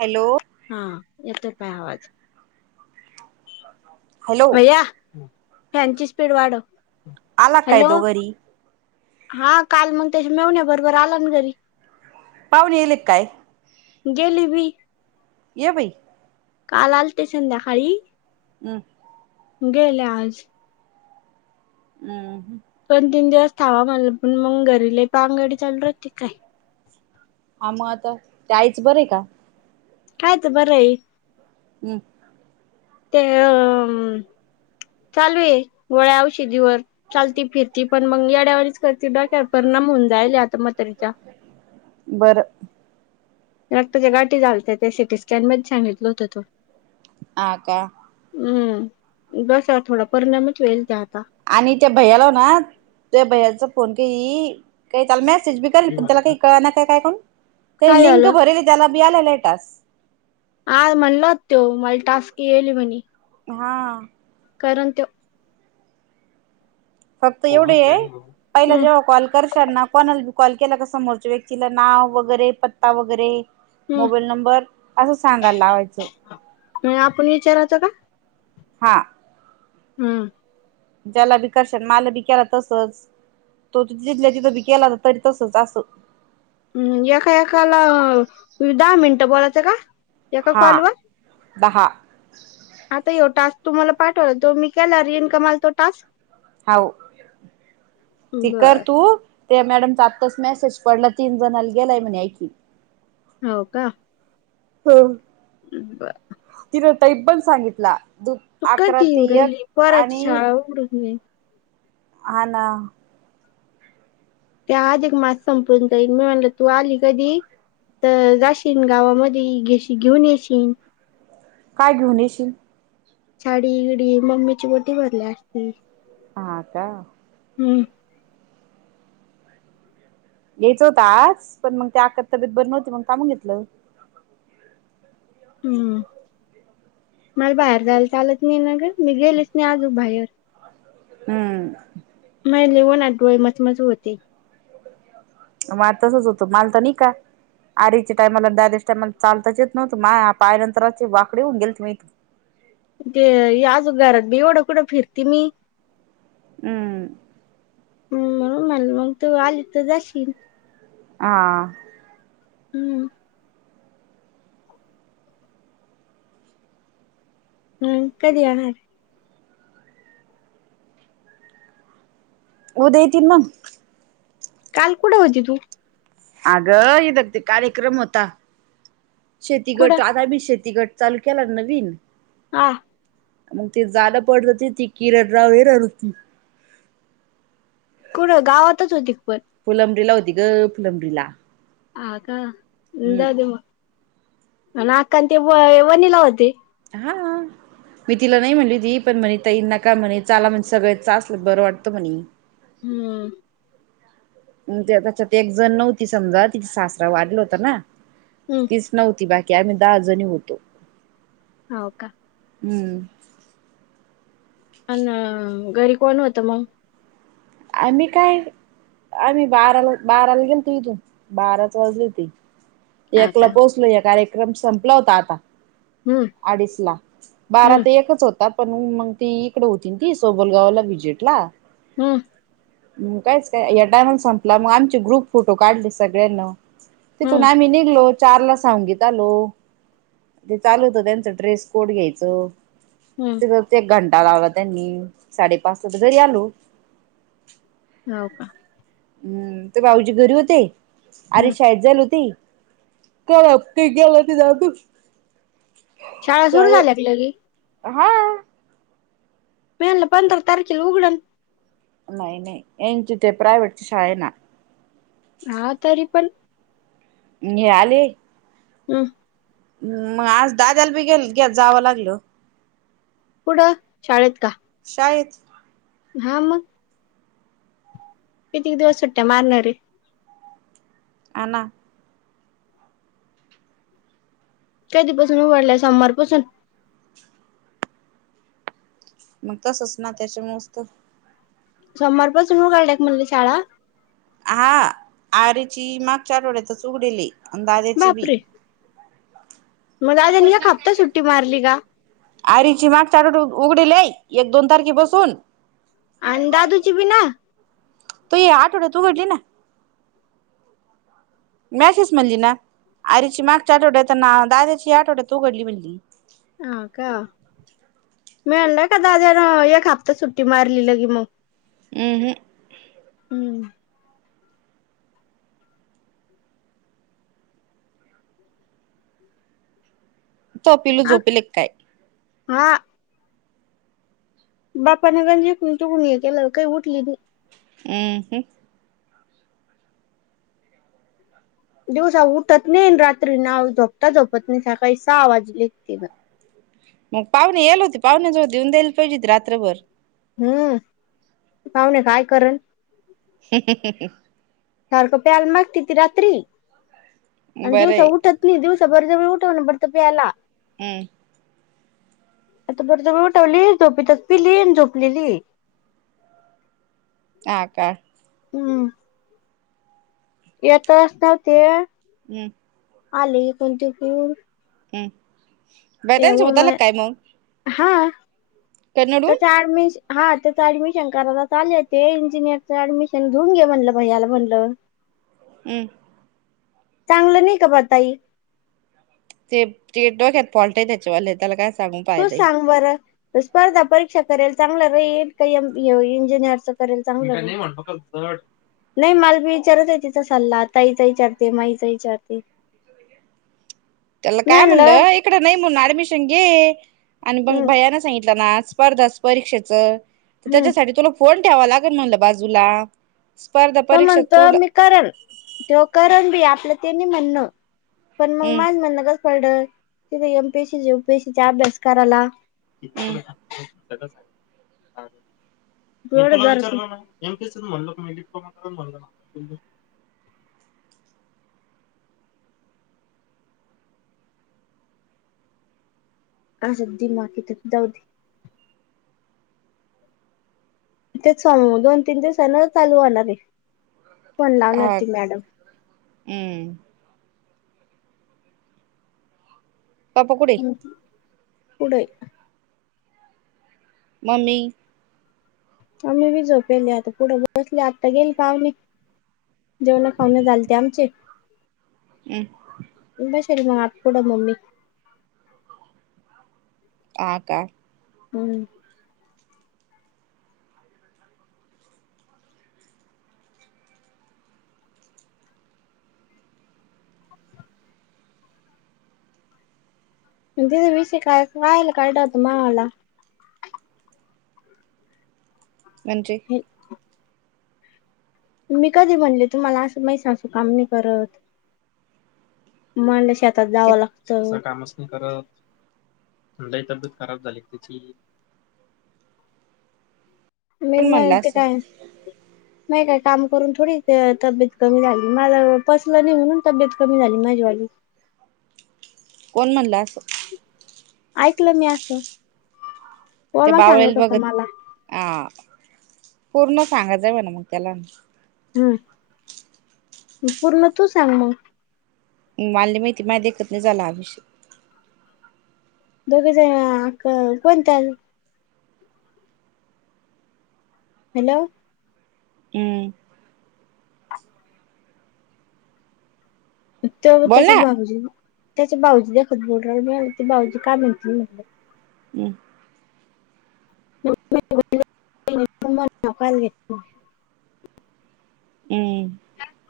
Hello हा येतोय का आवाज? हॅलो भैया फॅनची स्पीड वाढव. आला काय हॅलो तो घरी. हा काल मग त्याच्या मेवन्या बरोबर आला ना घरी. पाहुणे यायलेत काय? गेली बी. ये भाई. काल आलते संध्याकाळी. हम्म गेले आज. हम्म दोन तीन दिवस थांबा म्हटला पण मग घरीले पगडी चालू होती काय. आ मग आता ते आईच बरे का? कायच बरंय. हम्म ते चालू आहे गोळ्या औशिधीवर चालती फिरती पण मग यड्यावानी तीच्या परिणाम होवून जायल आता म्हतारीच्या. बरं रक्तच्या गाठी झालत ते सिटी स्कॅन मध्ये सांगितलं होतं तो हां का. हम् बस हा थोडा परिणामच होईल त्यात. आणि त्या भैयाला हो ना त्या भैयाचा फोन का काही चाल मस त्या [unintelligible] का काय लिंक भरली त्याला आला लेट हा म्हणलत तो मला टास्क येल म्हणुण. हां कारण ते फक्त एवढे आहे पहिला हम्म जेव्हा कॉल करशात ना कोणाला कॉल केला क समोरच्या व्यक्तीला नाव वगैरे पत्ता वगैरे हम्म मोबाईल नंबर असं सांगायला लावायच. म आपण विचारचा का? हां हम्म. ज्याला बी कर्शात मला बी केला तसच. तो त जिथल्या तथीबी केला ना तर तरी तसच असं हम्म एका एकाला दहा मिनटं बोलायचं का? येका हा कॉलवर? दहा. आता यो टास्क तुम्हाला पाठवा तो मी केला इनकमाल तो टास्क हाव ती कर बर तू. ते मॅडमचा आत्ताच मेसेज पडला तीन जणला गेलाय म्हणे ऐक. हो का? हम. बरं. ह्यो टाईप पण सांगितला दु आकरा कधी येऊ ते ऐक राहिली पोराची आणि शाळा उघडूच नाही हां ना. त्या आधिक मास संपून जाईल मी म्हणलं तू आली कधी? तर जाशीन गावामध्ये घेशी घेऊन येशीन. काय घेऊन येशील? साडी बीडी मम्मीची वटी भरल्या असती. हां का. हम्म. येयचं होत आज पण मग ते आख तब्येत बरी नव्हती मग थांबून घेतलं. [inaudible] मल बाहेर जायला चालत नाही ना ग मी गेलीच नाही आजू बाहेर. हम्म महि ना उन्हात डोळे मचमज होते. म तसच होत माल तर नाही का आरेच्या टायमाला बॅगेत तर मल चालताच येत नव्हत मा पाय नंतर असे वाकडी होऊन गेल ते मी [unintelligible] ते आजू घरात बी एवढं कुठं फिरती मी. हम्म. म्हणून म मग तू आली तर जाशील. आ. हम्म. हम् कधी येणारे? उद्या येतील मग काल कुठे होती तू? आगं हितं ते कार्यक्रम होता. शेती कुठं गट आलाय बग शेती गट. चालू केला नवीन आ. ते जाड पडत ती किरणराव [unintelligible] हरड कुठं गावातच होती? पण फुलब्रीला होती ग फुलब्रीला. आ का जाऊ दे मग अनं आका ते अ वनीला होते. हां. मी तिला नाही म्हटली ती पण म्हणे ताई नका म्हणे चाला म्हण सगळं चलं बरं वाटतं म्हणे. हम्म. त्याच्यात एक जण नव्हती समजा तिथ सासरा वारला होता ना. हम्म तीच नव्हती बाकी आम्ही दहा जणी होतो. होव का? हम्म. अनं घरी कोण होत मंग? आम्ही काय. आम्ही बाराला बाराला गेलतो इथून बाराच वाजले होते. हा एकला का पोहोचलो या कार्यक्रम संपला होता आता. हम्म अडीच ला बारा हम्म ते एकच होतात. पण मग ती इकडे होती ती सोबलगावला विजेटला‌ हम्म कायच काय या टाईमला संपला मग आमचे ग्रुप फोटो काढले सगळ्यांना. तेथून हम्म आम्ही निघलोत. चारला सांगलीत आलो ते चालू होत त्यांचं ड्रेस कोड घ्यायचं. हम्म एक घंटा लावला त्यांनी साडेपाच तर घरी आलो. हो का. हम्म ते भाऊजी घरी होते हम्म आर्वी शाळेत जाईल होती. कारा ते गला तर जा तू शाळा सुरू झाल्या हा... पहील्या पंधरा तारखेला उघडन नाही नाहीन यांची प्रायव्हेटची शाळा आहे ना हा तरी पण मिळाले हम् मग आज दादाला बी जावं लागल कुठं शाळेत का? श हा मग कितीक दिवस सुट्ट्या मारणार रे आणा कधीपासून उघडला सोमवारपासून मग तसच ना त्याच्या मस्त सोमवारपासून उघडल्यात म्हणलं शाळा हा आर्वीची मागच्या आठवड्यातच उघडली अन् दादाची बी बापरे मग आजुन एक हप्ता सुट्टी मारली का? आरोहीची मागच्या आठवड्यात उघडेलय एक दोन तारखे पासून. अन् दादूची पण ना तो या आठवड्यात उघडली ना मेसेज म्हणली ना आरोहीची मागच्या आठवड्यात अन्, दादाची आठवड्यात उघडली म्हणली हा का? मी आणलाय का दाद्यान एक हप्ता सुट्टी मारली लगी की मग. हम् हम हम्म तो पिलू झोपले क काय? हा बापाने गणजकून [unintelligible] हे केलं काही उठली नाही. हम् दिवसा उठत नाहीन रात्री ना झोपता झोपत नाही सकाळी सहा वाजलेत तीनं मग पाहुणे याल होती पाहुण्या जवळ देऊन द्यायला पाहिजे रात्रभर. हम्म पाहुणे काय करल? [unintelligible] सारखं प्याल मागती ती रात्री आणि बरं दिवसा आहे उठत नाही दिवस. बरजबरी उठवून बरं प्यायला हम्म आता बरजबरी उठवली झोपतच पिली आणि झोपलेली. आ का? हम्म येता असता ते हम् आले [unintelligible] हम् बैद्यांच सोबता आला काय मग? हा कन्नडून त्याच ऍडमिश हा त्याच ऍडमिशन करायलाच आले होते इंजिनियरचं ऍडमिशन घेऊन घे म्हणलं भैयाला म्हणलं. हम्म चांगलं नाही का पा ताई? ते तेच्या डोक्यात फॉल्ट आहे त्याच्यावाले त्याला काय? सांगू तू फायदा आहे. सांग बरं. ते स्पर्धा परीक्षा करायला चांगलं राहिलं? काय इंजिनियरच करायला चांगलं? नाही माल मी ईचारत नाही तिचा सल्ला, ताईचा ईचारते माईचा ईचारते. [inaudible] त्याला काय म्हणलं इकडं नाही म्हणून ऍडमिशन घे आणि मग हम्म भैयाना सांगितलं ना. स्पर्धा परीक्षेचं तर हम्म त्याच्यासाठी तुला फोन ठेवा लागेल म्हणलं बाजूला. स्पर्धा तो परीक्षा म्हणतो तुड मी करंण तो करंण बी आपलं त्यांनी म्हणं. पण मग हम् माझ म्हणणच पडलं तिथे एम पी सी, तु पी एस सी चा अभ्यास कराला. हम् [unintelligible] तेल सांग मी एम् पी एस् सी म्हणलो मी काय डिप्लोमा [unintelligible] आ सिद्दी मा की त जाऊदे. तेच सांग दोन तीन दिवसांना चालू होणार आहे. पण लावणार हा ती मॅडम. हम्म पापा कुटे? पुढे. मम्मी? आम्ही वि झोपेली आता पुढं बसले आत्ता गेले पावणे. जेवणा खाऊणे झालते आमचे. हम्म. अपोड मम्मी. आ का. हम्म तिचा विषय काय कायला काडात माला. म्हणजे? मी कधी म्हणले तुम्हाला असं मै सासू काम नाही करत. म्हणल्या शेतात ते जावं लागतं. कामचं नाही करत, लय तब्येत खराब झाली का तीची? [inaudible] मी म म्हणलं ते असं काय? नाही काय काम करून थोडी तब्येत कमी झाली माझ पसलं नाही म्हणून तब्येत कमी झाली माझी. वाली कोण म्हणला असं? ऐकलं मी असं. ते ओमा बावळेल सांगत होता बघत मला आ पूर्ण सांगायचव ना मग त्याला हम पूर्ण तू सांग मग. मालानी माहिती माझ्या देखत नाही झाला आ विषय. दोघ जण कोणतंल हॅलो हम्म तो बघ बोल तेच्या ना [unintelligible] त्याचे भाऊजी देखत बोल मिळालं त भाऊजी का म्हणतील. हम्म [unintelligible] हम्म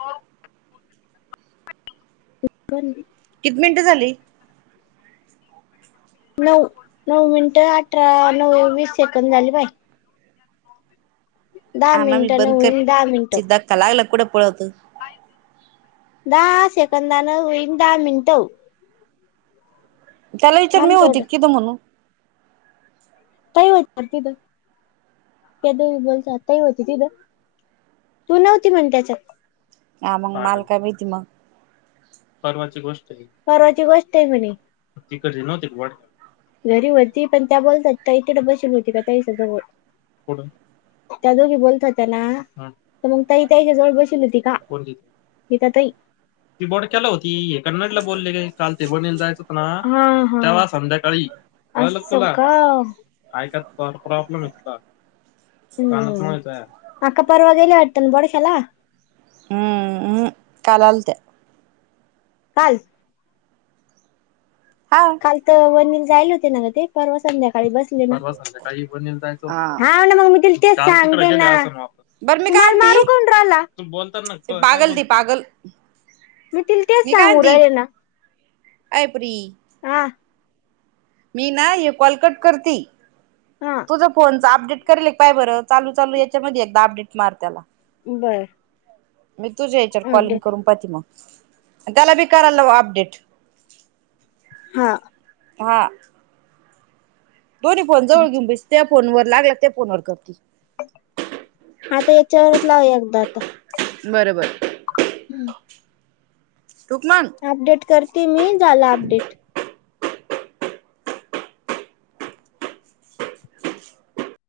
हो. [unintelligible] किती मिनिटं झाली. नऊ नऊ मिनट अठरा नऊ वीस सेकड झाली बाई. दहा आणा मी मिनट न बंद कर होईन दहा मिनट. धक्का लागला कुठं पळत दहा सेकंदान होईन दहा मिनटं. चला विचार मी होते किथं म्हणून. काय वापर [unintelligible] त्या दोघी बोलती आता [unintelligible] तू नव्हती म्हण त्याच्यात ह मंग माला काय माहिती म परवाची गोष्ट ये, परवाची गोष्ट आहे म्हणे, तिकडची नव्हती का [unintelligible] घरी होती पण त्या बोलत्यात का इकडें बश [unintelligible] होती का त्या [unintelligible] जवळ, कुट? त्या दोघी बोलत्या त्या ना, हा तर मंग काई काई हेज्या वर बसवली होती का? कोणती? गीता तई, ती बोड केला होती, हे कन्नडला बोलले के काल ते वनीला जायाच होत ना, हा हा, तेव्हा संध्याकाळी अस का, [unintelligible] ऐका प्रॉर प्रॉब्लेम येत [unintelligible] अम्म्म [unintelligible] अक्का परवा गेल्या वाडत ना बडश्याला हम्म उहू काल आलत्या काल हा काल तर वनीला जायल होते ना ग ते, परवा संध्याकाळी बस [unintelligible] परवा संध्याकाळी वनीला जायचं होत, हा हौ ना मंग मी तिला तेच सांगते ना, काल तिकड गेलं असन मग बरं मी काय तुम्हाला मारू म्हणती कोण राहिला? तु बोलता ना ते काय [unintelligible] पागल बोल ती पागल मी तिल तेच मी काय सांगू म्हणती राहिले ना अय पुरी हा. मी ना ह्य कॉल कट करती, हा तुझ फोन च अपडेट करेल का पाय बरं, चालू चालू याच्यामध्ये एकदा अपडेट मार त्याला बर मी तुझ्या याच्यावर कॉलिंग अपडेट करून पाहती मग त्याला भी कराय लाव अपडेट हा. हा. दोन्ही फोन जवळ घेऊ बैस, त्या फोन वर लागला त्या फोन वर करती आता याच्यावरच लाव एकदा आता बर बर [unintelligible] का मग अपडेट करते मी झाल अपडेट